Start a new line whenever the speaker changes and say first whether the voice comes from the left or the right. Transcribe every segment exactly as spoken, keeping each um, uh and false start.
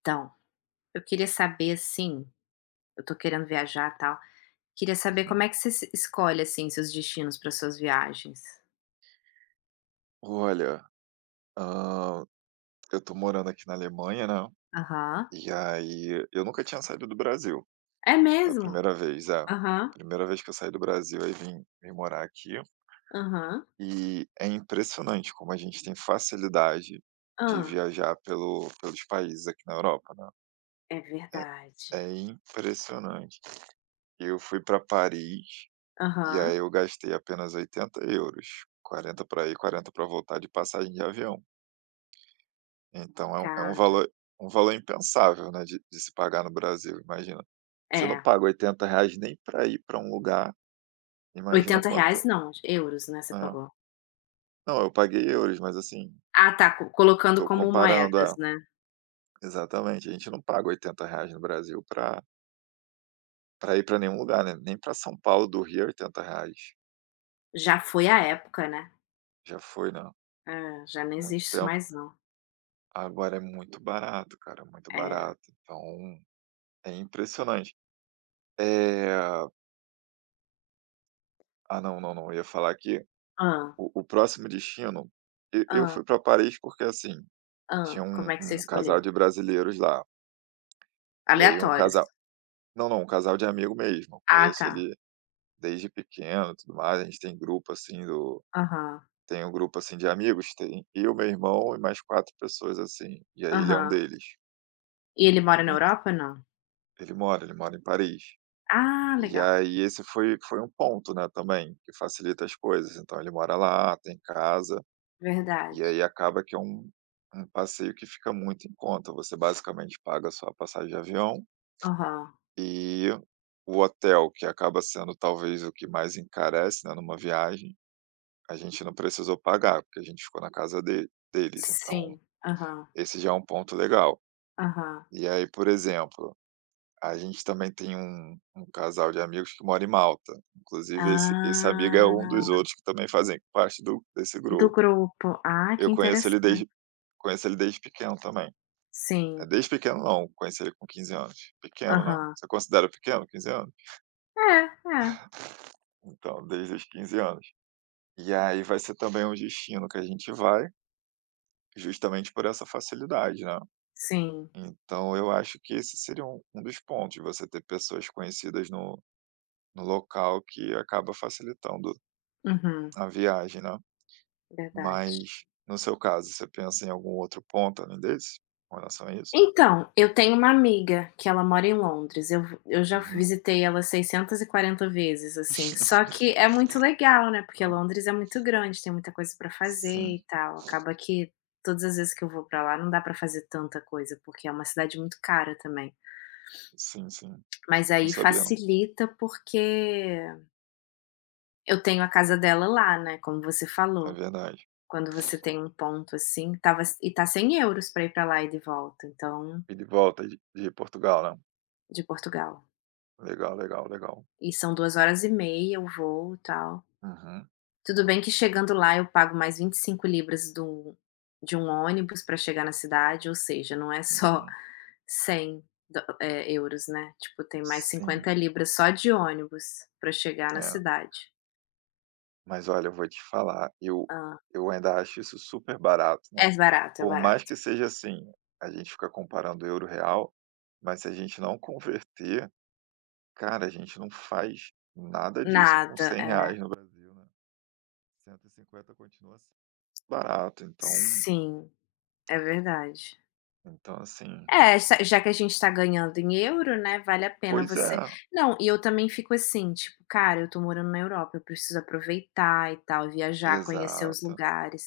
left: Então, eu queria saber, assim, eu tô querendo viajar, e tal. Queria saber como
right: Uhum.
left: é que você se escolhe, assim, seus destinos para suas viagens.
right: Olha, hã, eu tô morando aqui na Alemanha, né,
left: Aham.
right: e aí eu nunca tinha saído do Brasil.
left: É
right: Foi a
left: mesmo?
right: primeira vez, é.
left: Aham,
right: Primeira vez que eu saí do Brasil, aí vim vim morar aqui.
left: aham.
right: E é impressionante como a gente tem facilidade de
left: Ah,
right: viajar pelo pelos países aqui na Europa, né.
left: é verdade.
right: É é impressionante. Eu fui para Paris, e aí
left: Aham.
right: eu gastei apenas oitenta euros, quarenta para ir, quarenta para voltar de passagem de avião. Então é um é um
left: Cara,
right: valor um valor impensável, né, de de se pagar no Brasil, imagina. Você não
left: é.
right: paga oitenta reais nem para ir para um lugar, imagina
left: Oitenta
right: quanto
left: reais não, euros, né, você
right: é.
left: pagou.
right: Não, eu paguei euros, mas assim,
left: Ah, tá, co colocando
right: estou
left: como
right: comparando
left: moedas,
right: é,
left: né.
right: exatamente, a gente não paga oitenta reais no Brasil para para ir para nenhum lugar, né, nem para São Paulo do Rio é oitenta reais
left: Já foi a época, né.
right: já foi, né,
left: É, já não
right: muito
left: existe isso
right: tempo.
left: mais não.
right: Agora é muito barato, cara, muito
left: É.
right: barato, então é impressionante. É, ah, não, não, não, eu ia falar aqui.
left: Ah,
right: O o próximo destino, e eu
left: ah,
right: fui para Paris porque, assim,
left: ah.
right: tinha um
left: Como é que você
right: um casal
left: escolheu?
right: de brasileiros lá, e aí um casal,
left: Aleatórios.
right: não, não, um casal de amigo mesmo. Eu
left: Ah,
right: conheço
left: tá.
right: ele desde pequeno e tudo mais, a gente tem grupo, assim, do
left: Aham.
right: tem um grupo, assim, de amigos, tem eu, meu irmão e mais quatro pessoas, assim, e aí ele é um
left: Aham.
right: deles.
left: E ele mora na
right: Entã
left: Europa, não?
right: Ele mora, ele mora em Paris.
left: Ah,
right: E
left: legal,
right: aí esse foi foi um ponto, né, também, que facilita as coisas, então ele mora lá, tem casa. E
left: verdade.
right: aí acaba que é um um passeio que fica muito em conta. Você basicamente paga só a passagem de avião
left: Aham.
right: e o hotel, que acaba sendo talvez o que mais encarece, né, numa viagem, a gente não precisou pagar, porque a gente ficou na casa de deles. Então,
left: Sim, aham,
right: esse já é um ponto legal.
left: aham.
right: E aí, por exemplo, a gente também tem um um casal de amigos que mora em Malta. Inclusive, esse esse amigo é um dos
left: Ah,
right: outros que também fazem parte do desse
left: do
right: grupo.
left: grupo. Ah,
right: Eu
left: que
right: conheço ele
left: interessante.
right: desde Conheço ele desde pequeno também. É,
left: Sim,
right: desde pequeno não, conheci ele com quinze anos. Pequeno, né.
left: aham.
right: Você considera pequeno quinze anos?
left: É, é.
right: Então, desde os quinze anos. E aí vai ser também um destino que a gente vai, justamente por essa facilidade, né.
left: Sim,
right: Então eu acho que esse seria um um dos pontos, você ter pessoas conhecidas no no local que acaba facilitando
left: uhum,
right: a viagem, né.
left: verdade.
right: Mas, no seu caso, você pensa em algum outro ponto além desse, com relação a isso?
left: Então, eu tenho uma amiga que ela mora em Londres, eu eu já
right: Uhum.
left: visitei ela seiscentas e quarenta vezes, assim, só que é muito legal, né, porque
right: Ah,
left: Londres é muito grande, tem muita coisa pra fazer
right: sim,
left: e tal, acaba que todas as vezes que eu vou pra lá não dá pra fazer tanta coisa, porque é uma cidade muito cara também.
right: sim, sim.
left: Mas
right: Não
left: aí
right: sabia não,
left: facilita, porque eu tenho a casa dela lá, né, como você
right: é
left: falou,
right: verdade.
left: quando você tem um ponto, assim, tava e tá cem euros pra ir pra lá e de volta, então
right: E de volta de de Portugal, né.
left: de Portugal.
right: Legal, legal, legal.
left: E são duas horas e meia o voo, e tal.
right: Uhum,
left: Tudo bem que chegando lá eu pago mais vinte e cinco libras do de um ônibus para chegar na cidade, ou seja, não é só
right: uhum.
left: cem do eh, euros, né, tipo, tem mais
right: Sim,
left: cinquenta libras só de ônibus para chegar na
right: é.
left: cidade.
right: Mas olha, eu vou te falar, eu eu ainda acho isso super barato, né.
left: É barato, é
right: Por mais
left: barato.
right: que seja assim, a gente fica comparando euro, real, mas se a gente não converter, cara, a gente não faz nada disso com
left: Nada,
right: cem
left: é.
right: reais no Brasil, né. Cento e cinquenta continua sendo barato, então,
left: Sim, é verdade.
right: então assim,
left: É, já já que a gente tá ganhando em euro, né, vale a pena
right: pois é,
left: você não, e eu também fico assim, tipo: "Cara, eu tô morando na Europa, eu preciso aproveitar e tal, viajar, conhecer os
right: exato.
left: lugares".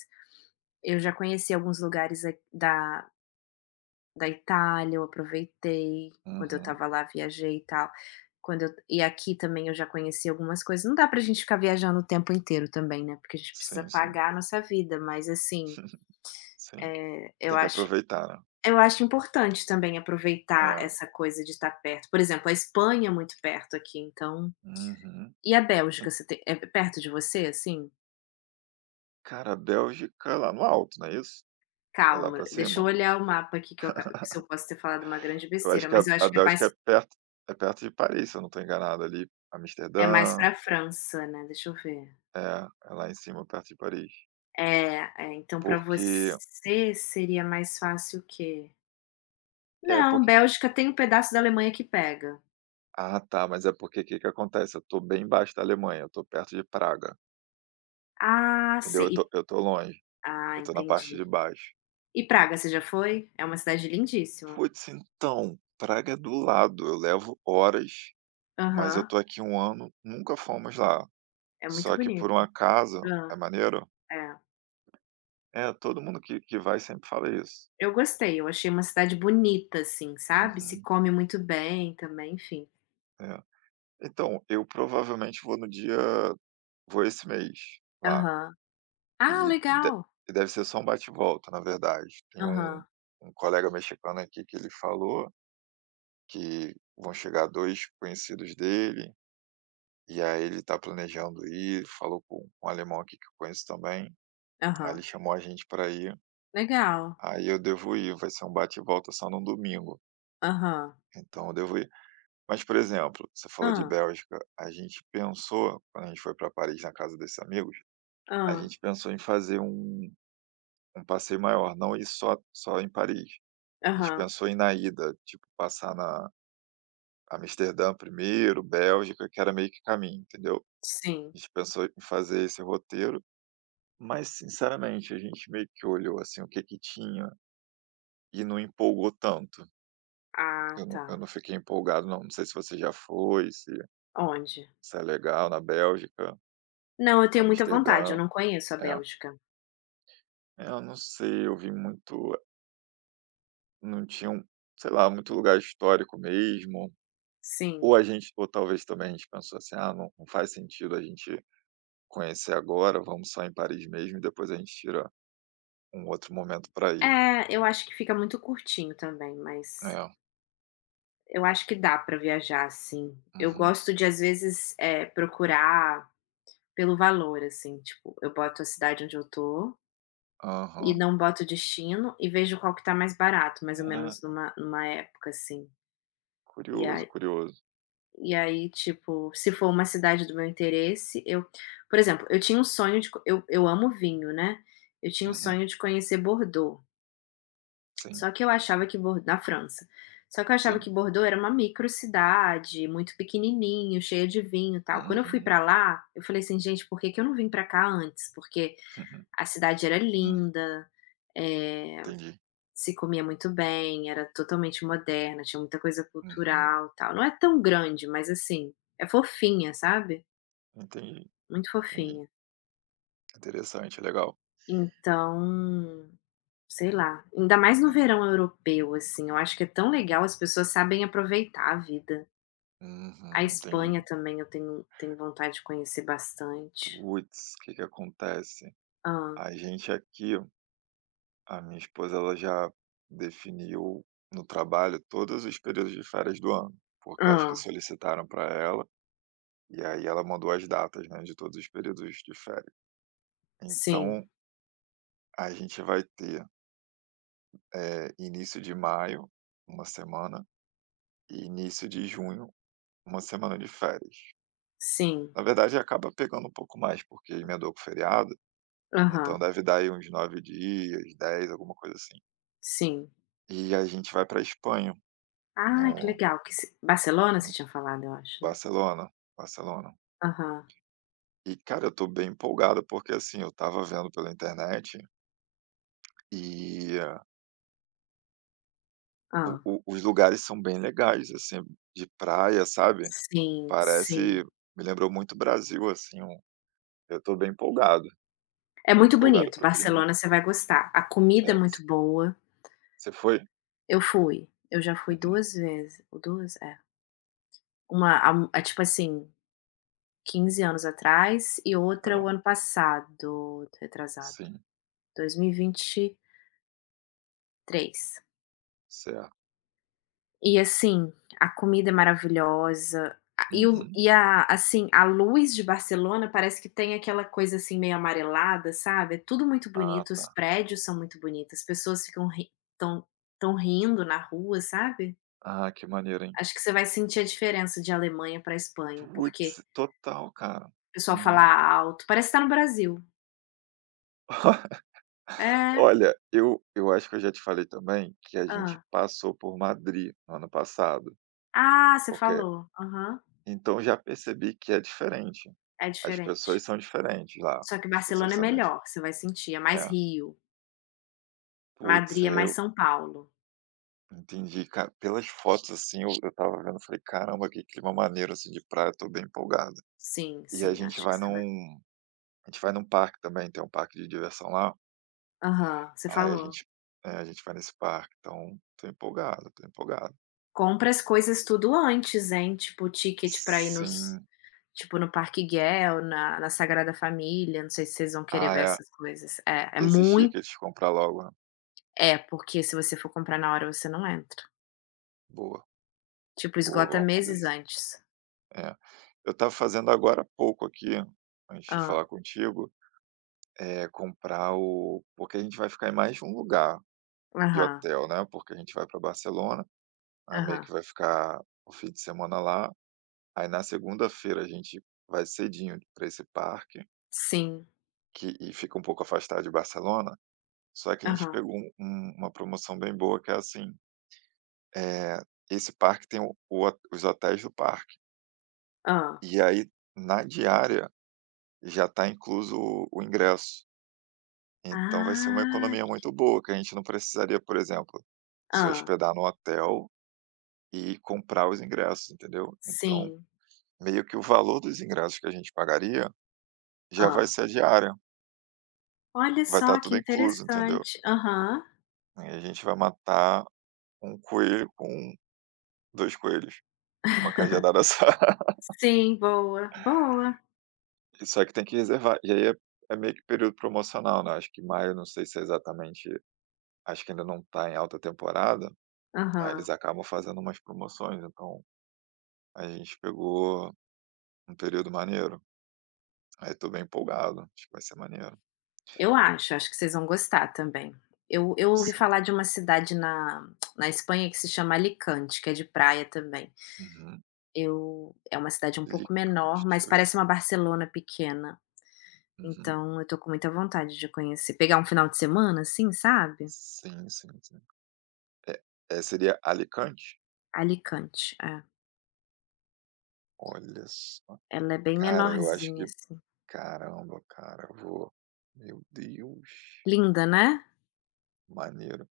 left: Eu já conheci alguns lugares a da da Itália, eu aproveitei, quando eu
right: Uhum.
left: estava lá, viajei e tal. Quando eu e aqui também eu já conheci algumas coisas. Não dá pra gente ficar viajando o tempo inteiro também, né, porque a gente precisa
right: Sim, sim.
left: pagar a nossa vida, mas assim,
right: Sim.
left: é eu
right: Tem que
left: acho
right: aproveitar, né.
left: eu acho importante também aproveitar
right: É.
left: essa coisa de estar perto. Por exemplo, a Espanha é muito perto aqui, então
right: Uhum.
left: e a Bélgica, você tem é perto de você, assim?
right: Cara, a Bélgica é lá no alto, não é isso? É lá
left: Calma,
right: pra
left: deixa eu
right: cima?
left: olhar o mapa aqui que eu aca se eu posso ter falado uma grande
right: Eu acho
left: besteira,
right: que a
left: mas eu acho
right: a
left: que é mais
right: Bélgica é perto, é perto de Paris, se eu não estou enganado ali,
left: é mais
right: Amsterdã,
left: pra França, né, deixa eu ver.
right: é, é lá em cima perto de Paris.
left: É, é, então para
right: Porque
left: você seria mais fácil o quê?
right: é
left: Não,
right: porque
left: Bélgica tem um pedaço da Alemanha que pega.
right: ah tá, mas é porque o que que acontece, eu estou bem embaixo da Alemanha, eu estou perto de Praga,
left: Ah,
right: entendeu?
left: sei.
right: Eu estou
left: E-
right: eu estou longe,
left: Ah,
right: eu estou na parte
left: entendi.
right: de baixo.
left: E Praga, você já foi? É uma cidade lindíssima.
right: Putz, então, Praga é do lado, eu levo horas, mas eu
left: Aham.
right: estou aqui um ano, nunca fomos lá.
left: É muito
right: Só que por um
left: bonito.
right: acaso
left: Hã,
right: é maneiro?
left: é.
right: É, todo mundo que que vai sempre fala isso.
left: Eu gostei, eu achei uma cidade bonita, assim, sabe, se
right: Uhum,
left: come muito bem também, enfim.
right: é. Então, eu provavelmente vou no dia vou esse mês lá,
left: Aham. Ah,
right: e de
left: legal.
right: e deve ser só um bate e volta, na verdade. Tem um
left: Aham,
right: um colega mexicano aqui que ele falou que vão chegar dois conhecidos dele, e aí ele tá planejando ir, falou com um alemão aqui que eu conheço também, aí ele
left: aham.
right: chamou a gente para ir,
left: Legal.
right: aí eu devo ir, vai ser um bate e volta só no domingo,
left: Aham.
right: então eu devo ir. Mas, por exemplo, você falou de
left: Ah,
right: Bélgica, a gente pensou, quando a gente foi para Paris, na casa desses amigos, a
left: ah,
right: gente pensou em fazer um um passeio maior, não ir só só em Paris. A gente
left: aham.
right: pensou em na ida, tipo, passar na Amsterdã primeiro, Bélgica, que era meio que caminho, entendeu.
left: Sim.
right: A gente pensou em fazer esse roteiro, mas sinceramente a gente meio que olhou, assim, o que que tinha e não empolgou tanto.
left: Ah,
right: Eu não
left: tá.
right: eu não fiquei empolgado não, não sei se você já foi, se
left: Onde?
right: se é legal na Bélgica,
left: Não, eu tenho muita vontade, eu
right: Amsterdã.
left: não conheço a
right: É,
left: Bélgica.
right: é, eu não sei, eu vi muito, não tinha um, sei lá, muito lugar histórico mesmo,
left: Sim.
right: ou a gente, ou talvez também a gente pensou assim: "Ah, não, não faz sentido a gente conhecer agora, vamos só em Paris mesmo e depois a gente tira um outro momento para ir".
left: É, eu acho que fica muito curtinho também, mas
right: É,
left: eu acho que dá pra viajar, sim. Eu
right: uhum,
left: gosto de, às vezes, eh, procurar pelo valor, assim, tipo, eu boto a cidade onde eu tô e
right: aham.
left: não boto o destino e vejo qual que tá mais barato, mais ou menos
right: Caraca,
left: numa numa época, assim. E
right: curioso,
left: aí
right: curioso.
left: e aí, tipo, se for uma cidade do meu interesse, eu por exemplo, eu tinha um sonho de co eu eu amo vinho, né, eu tinha um
right: Uhum,
left: sonho de conhecer Bordeaux,
right: sim,
left: só que eu achava que Bor na França, só que eu achava
right: sim.
left: que Bordeaux era uma micro cidade muito pequenininho, cheia de vinho, e tal. Quando eu fui
right: Uhum,
left: pra lá, eu falei assim: "Gente, por que que eu não vim pra cá antes?" Porque
right: uhum,
left: a cidade era
right: hum,
left: linda, eh,
right: entendi.
left: se comia muito bem, era totalmente moderna, tinha muita coisa
right: Uhum,
left: cultural, e tal. Não é tão grande, mas assim, é fofinha, sabe?
right: entendi,
left: Muito
right: entendi.
left: fofinha.
right: Interessante, legal.
left: Então, sei lá, ainda mais no
right: É,
left: verão europeu, assim, eu acho que é tão legal, as pessoas sabem aproveitar a vida. A
right: uhum,
left: Espanha
right: entendi.
left: também eu tenho tenho vontade de conhecer bastante.
right: Puts, que que acontece?
left: Ah,
right: A gente aqui, a minha esposa, ela já definiu no trabalho todos os períodos de férias do ano, porque acho que
left: ah,
right: solicitaram para ela, e aí ela mandou as datas, né, de todos os períodos de férias.
left: sim,
right: Então, a gente vai ter, eh, início de maio, uma semana, e início de junho, uma semana de férias.
left: sim.
right: Na verdade, acaba pegando um pouco mais, porque emendou com o feriado, então
left: Aham,
right: deve dar aí uns nove dias, dez, alguma coisa assim.
left: sim.
right: E a gente vai para Espanha
left: Ah, que
right: no
left: legal, que ci Barcelona você tinha falado, eu acho, né?
right: Barcelona, Barcelona.
left: Aham.
right: E, cara, eu tô bem empolgado, porque, assim, eu tava vendo pela internet e ah,
left: Hã.
right: o o os lugares são bem legais, assim, de praia, sabe,
left: Sim,
right: parece,
left: sim.
right: me lembrou muito Brasil, assim, um, eu tô bem empolgado,
left: É
right: tô bem
left: muito
right: empolgado
left: bonito,
right: pro clima.
left: Barcelona você vai gostar. A comida
right: É,
left: é
right: você
left: muito boa.
right: você foi?
left: Eu fui, eu já fui
right: Uhum,
left: duas vezes, ou duas é. Uma há um tipo assim, quinze anos atrás e outra o
right: caramba,
left: ano passado, retrasado,
right: sim,
left: dois mil e e vinte e três.
right: certo.
left: E assim, a comida é maravilhosa, a e o
right: Uhum.
left: e a assim, a luz de Barcelona parece que tem aquela coisa, assim, meio amarelada, sabe, é tudo muito
right: Ah,
left: bonito, os
right: tá.
left: prédios são muito bonitos, as pessoas ficam ri tão estão rindo na rua, sabe.
right: Ah, que maneiro, hein.
left: Acho que você vai sentir a diferença de Alemanha para Espanha, porque
right: Putz, total, cara.
left: o pessoal fala
right: Uhum.
left: alto, parece que tá no Brasil. É.
right: Olha, eu eu acho que eu já te falei também que a gente
left: Ah,
right: passou por Madrid no ano passado,
left: Ah, você
right: porque
left: falou. Aham.
right: então já percebi que é diferente.
left: É
right: As pessoas
left: diferente.
right: são diferentes lá,
left: Só que
right: as pessoas
left: Barcelona é
right: são mais,
left: melhor, você vai sentir, é mais
right: é,
left: Rio,
right: putz,
left: Madrid é
right: é,
left: mais
right: eu
left: São Paulo.
right: entendi, cara, pelas fotos, assim, eu eu estava vendo, falei: "Caramba, que clima maneiro, assim, de praia", tô bem empolgado.
left: Sim,
right: E a
left: sim,
right: gente
left: acho que
right: vai
left: você vai
right: num a gente vai num parque também, tem um parque de diversão lá,
left: aham, você
right: aí a
left: falou.
right: gente, é, a gente vai nesse parque, então tô empolgado, tô empolgado.
left: Compra as coisas tudo antes, hein, tipo o ticket pra ir nos
right: Sim.
left: tipo no Parque Güell, na na Sagrada Família, não sei se vocês vão querer
right: Ah,
left: ver
right: é.
left: essas coisas. É, é
right: Esses
left: muito
right: tickets, comprar logo, né.
left: é, porque se você for comprar na hora você não entra.
right: Boa,
left: Tipo,
right: boa,
left: esgota
right: vamos fazer
left: meses
right: isso.
left: antes.
right: É. Eu estava fazendo agora há pouco aqui, antes de
left: Ah,
right: falar contigo, é comprar o, porque a gente vai ficar em mais de um lugar de
left: aham,
right: hotel, né, porque a gente vai para Barcelona, aí meio que
left: aham.
right: vai ficar o fim de semana lá, aí na segunda-feira a gente vai cedinho para esse parque,
left: Sim.
right: que e fica um pouco afastado de Barcelona, só que a gente
left: Aham.
right: pegou um um uma promoção bem boa que é assim, eh, esse parque tem o o hot- os hotéis do parque.
left: Ah,
right: E aí, na diária, já está incluso o o ingresso. Então vai ser uma
left: ah,
right: economia muito boa, que a gente não precisaria, por exemplo, se
left: ah,
right: hospedar no hotel e comprar os ingressos, entendeu? Então,
left: sim.
right: meio que o valor dos ingressos que a gente pagaria já vai
left: Ah,
right: ser a diária,
left: olha
right: vai estar
left: só que
right: tudo incluso, entendeu?
left: interessante. Aham.
right: E a gente vai matar um coelho com um, dois coelhos, com uma cajadada só.
left: Sim, boa, boa.
right: Só que tem que reservar. E aí é, é meio que período promocional, né? Acho que maio, não sei se é exatamente, acho que ainda não está em alta temporada, aí eles
left: Aham.
right: acabam fazendo umas promoções, então a gente pegou um período maneiro. Aí tô bem empolgado, acho que vai ser maneiro.
left: Eu acho, acho que vocês vão gostar também. Eu eu ouvi
right: Sim.
left: falar de uma cidade na na Espanha que se chama Alicante, que é de praia também.
right: Uhum.
left: Eu é uma cidade um pouco
right: Alicante,
left: menor,
right: deixa
left: mas
right: eu ver
left: parece
right: aqui.
left: uma Barcelona pequena,
right: Uhum.
left: então eu tô com muita vontade de conhecer. Pegar um final de semana, assim, sabe?
right: Sim, sim, sim. É, é, seria Alicante?
left: Alicante, é.
right: Olha só.
left: Ela é bem
right: Cara, eu acho
left: menorzinha,
right: que.
left: assim.
right: Caramba, cara, eu vou. Meu Deus.
left: Linda, né?
right: Maneiro.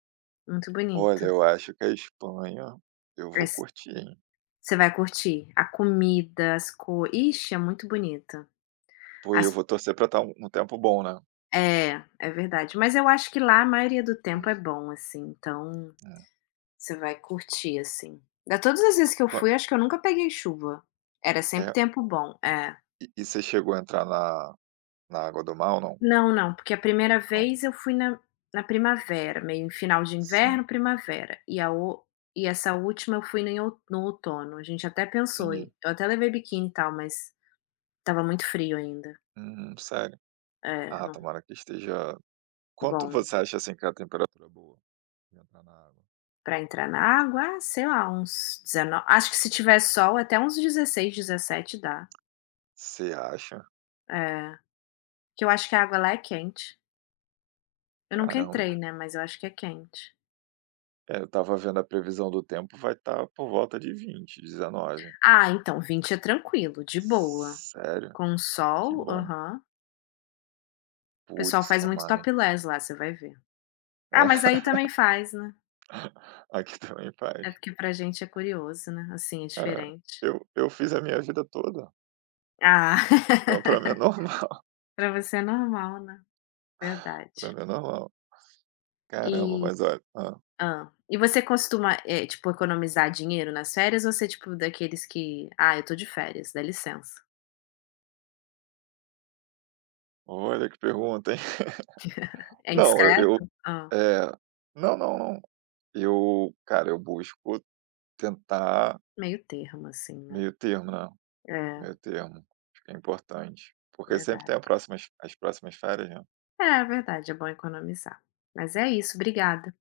left: Muito
right: Olha,
left: bonita.
right: eu acho que a Espanha, eu vou
left: Es
right: curtir, hein?
left: você vai curtir. A comida, as co Ixi, é muito bonita.
right: Pô, e eu
left: As
right: vou torcer pra estar um, um tempo bom, né?
left: é, é verdade. Mas eu acho que lá a maioria do tempo
right: Uhum.
left: é bom, assim, então você vai curtir, assim. Da todas as vezes que eu fui, acho que eu nunca peguei chuva. Era sempre
right: É.
left: tempo bom, é.
right: E e você chegou a entrar na na água do mal? Não?
left: Não, não, porque a primeira
right: Não.
left: vez eu fui na na primavera, meio em final de
right: Sim,
left: inverno, primavera, e a o e essa última eu fui em ou no outono. A gente até pensou
right: entendi.
left: em eu até levei biquíni e tal, mas tava muito frio ainda.
right: Hum, sério?
left: É,
right: Ah,
left: não-
right: tomara que esteja. Quanto
left: bom.
right: você acha, assim, que é a temperatura boa de entrar na água?
left: Para entrar na água, ah, sei lá, uns dezenove acho que se tiver sol até uns dezesseis dezessete dá.
right: Você acha?
left: É, que eu acho que a água lá é quente. Eu nunca entrei,
right: Caramba.
left: né, mas eu acho que é quente.
right: É, eu estava vendo a previsão do tempo, vai estar por volta de vinte, dezenove.
left: Ah, então vinte é tranquilo, de boa.
right: Sério?
left: Com
right: Que
left: sol
right: bom.
left: aham. O pessoal
right: Putz,
left: faz muito
right: tomara, hein.
left: topless lá, você vai ver. Ah, mas aí
right: É.
left: também faz, né.
right: Aqui também faz.
left: É porque pra gente é curioso, né, assim, é
right: É.
left: diferente.
right: Eu eu fiz a minha vida toda,
left: Ah,
right: então para mim é normal.
left: pra você é normal, né,
right: Para
left: verdade.
right: mim é normal. Caramba,
left: E
right: mas olha, hã.
left: hã. E você costuma, eh, tipo, economizar dinheiro nas férias ou você é tipo daqueles que: "Ah, eu tô de férias, dá licença"?
right: Olha que pergunta, hein.
left: É
right: Não, eu eu,
left: indiscreto? Hã.
right: eh, não, não, não. Eu, cara, eu busco tentar
left: Meio termo assim, né.
right: meio termo, né,
left: É,
right: meio termo. Acho que é importante, porque sempre tem
left: verdade.
right: a próximas as próximas férias, né.
left: É, verdade, é bom economizar. Mas é isso, obrigada.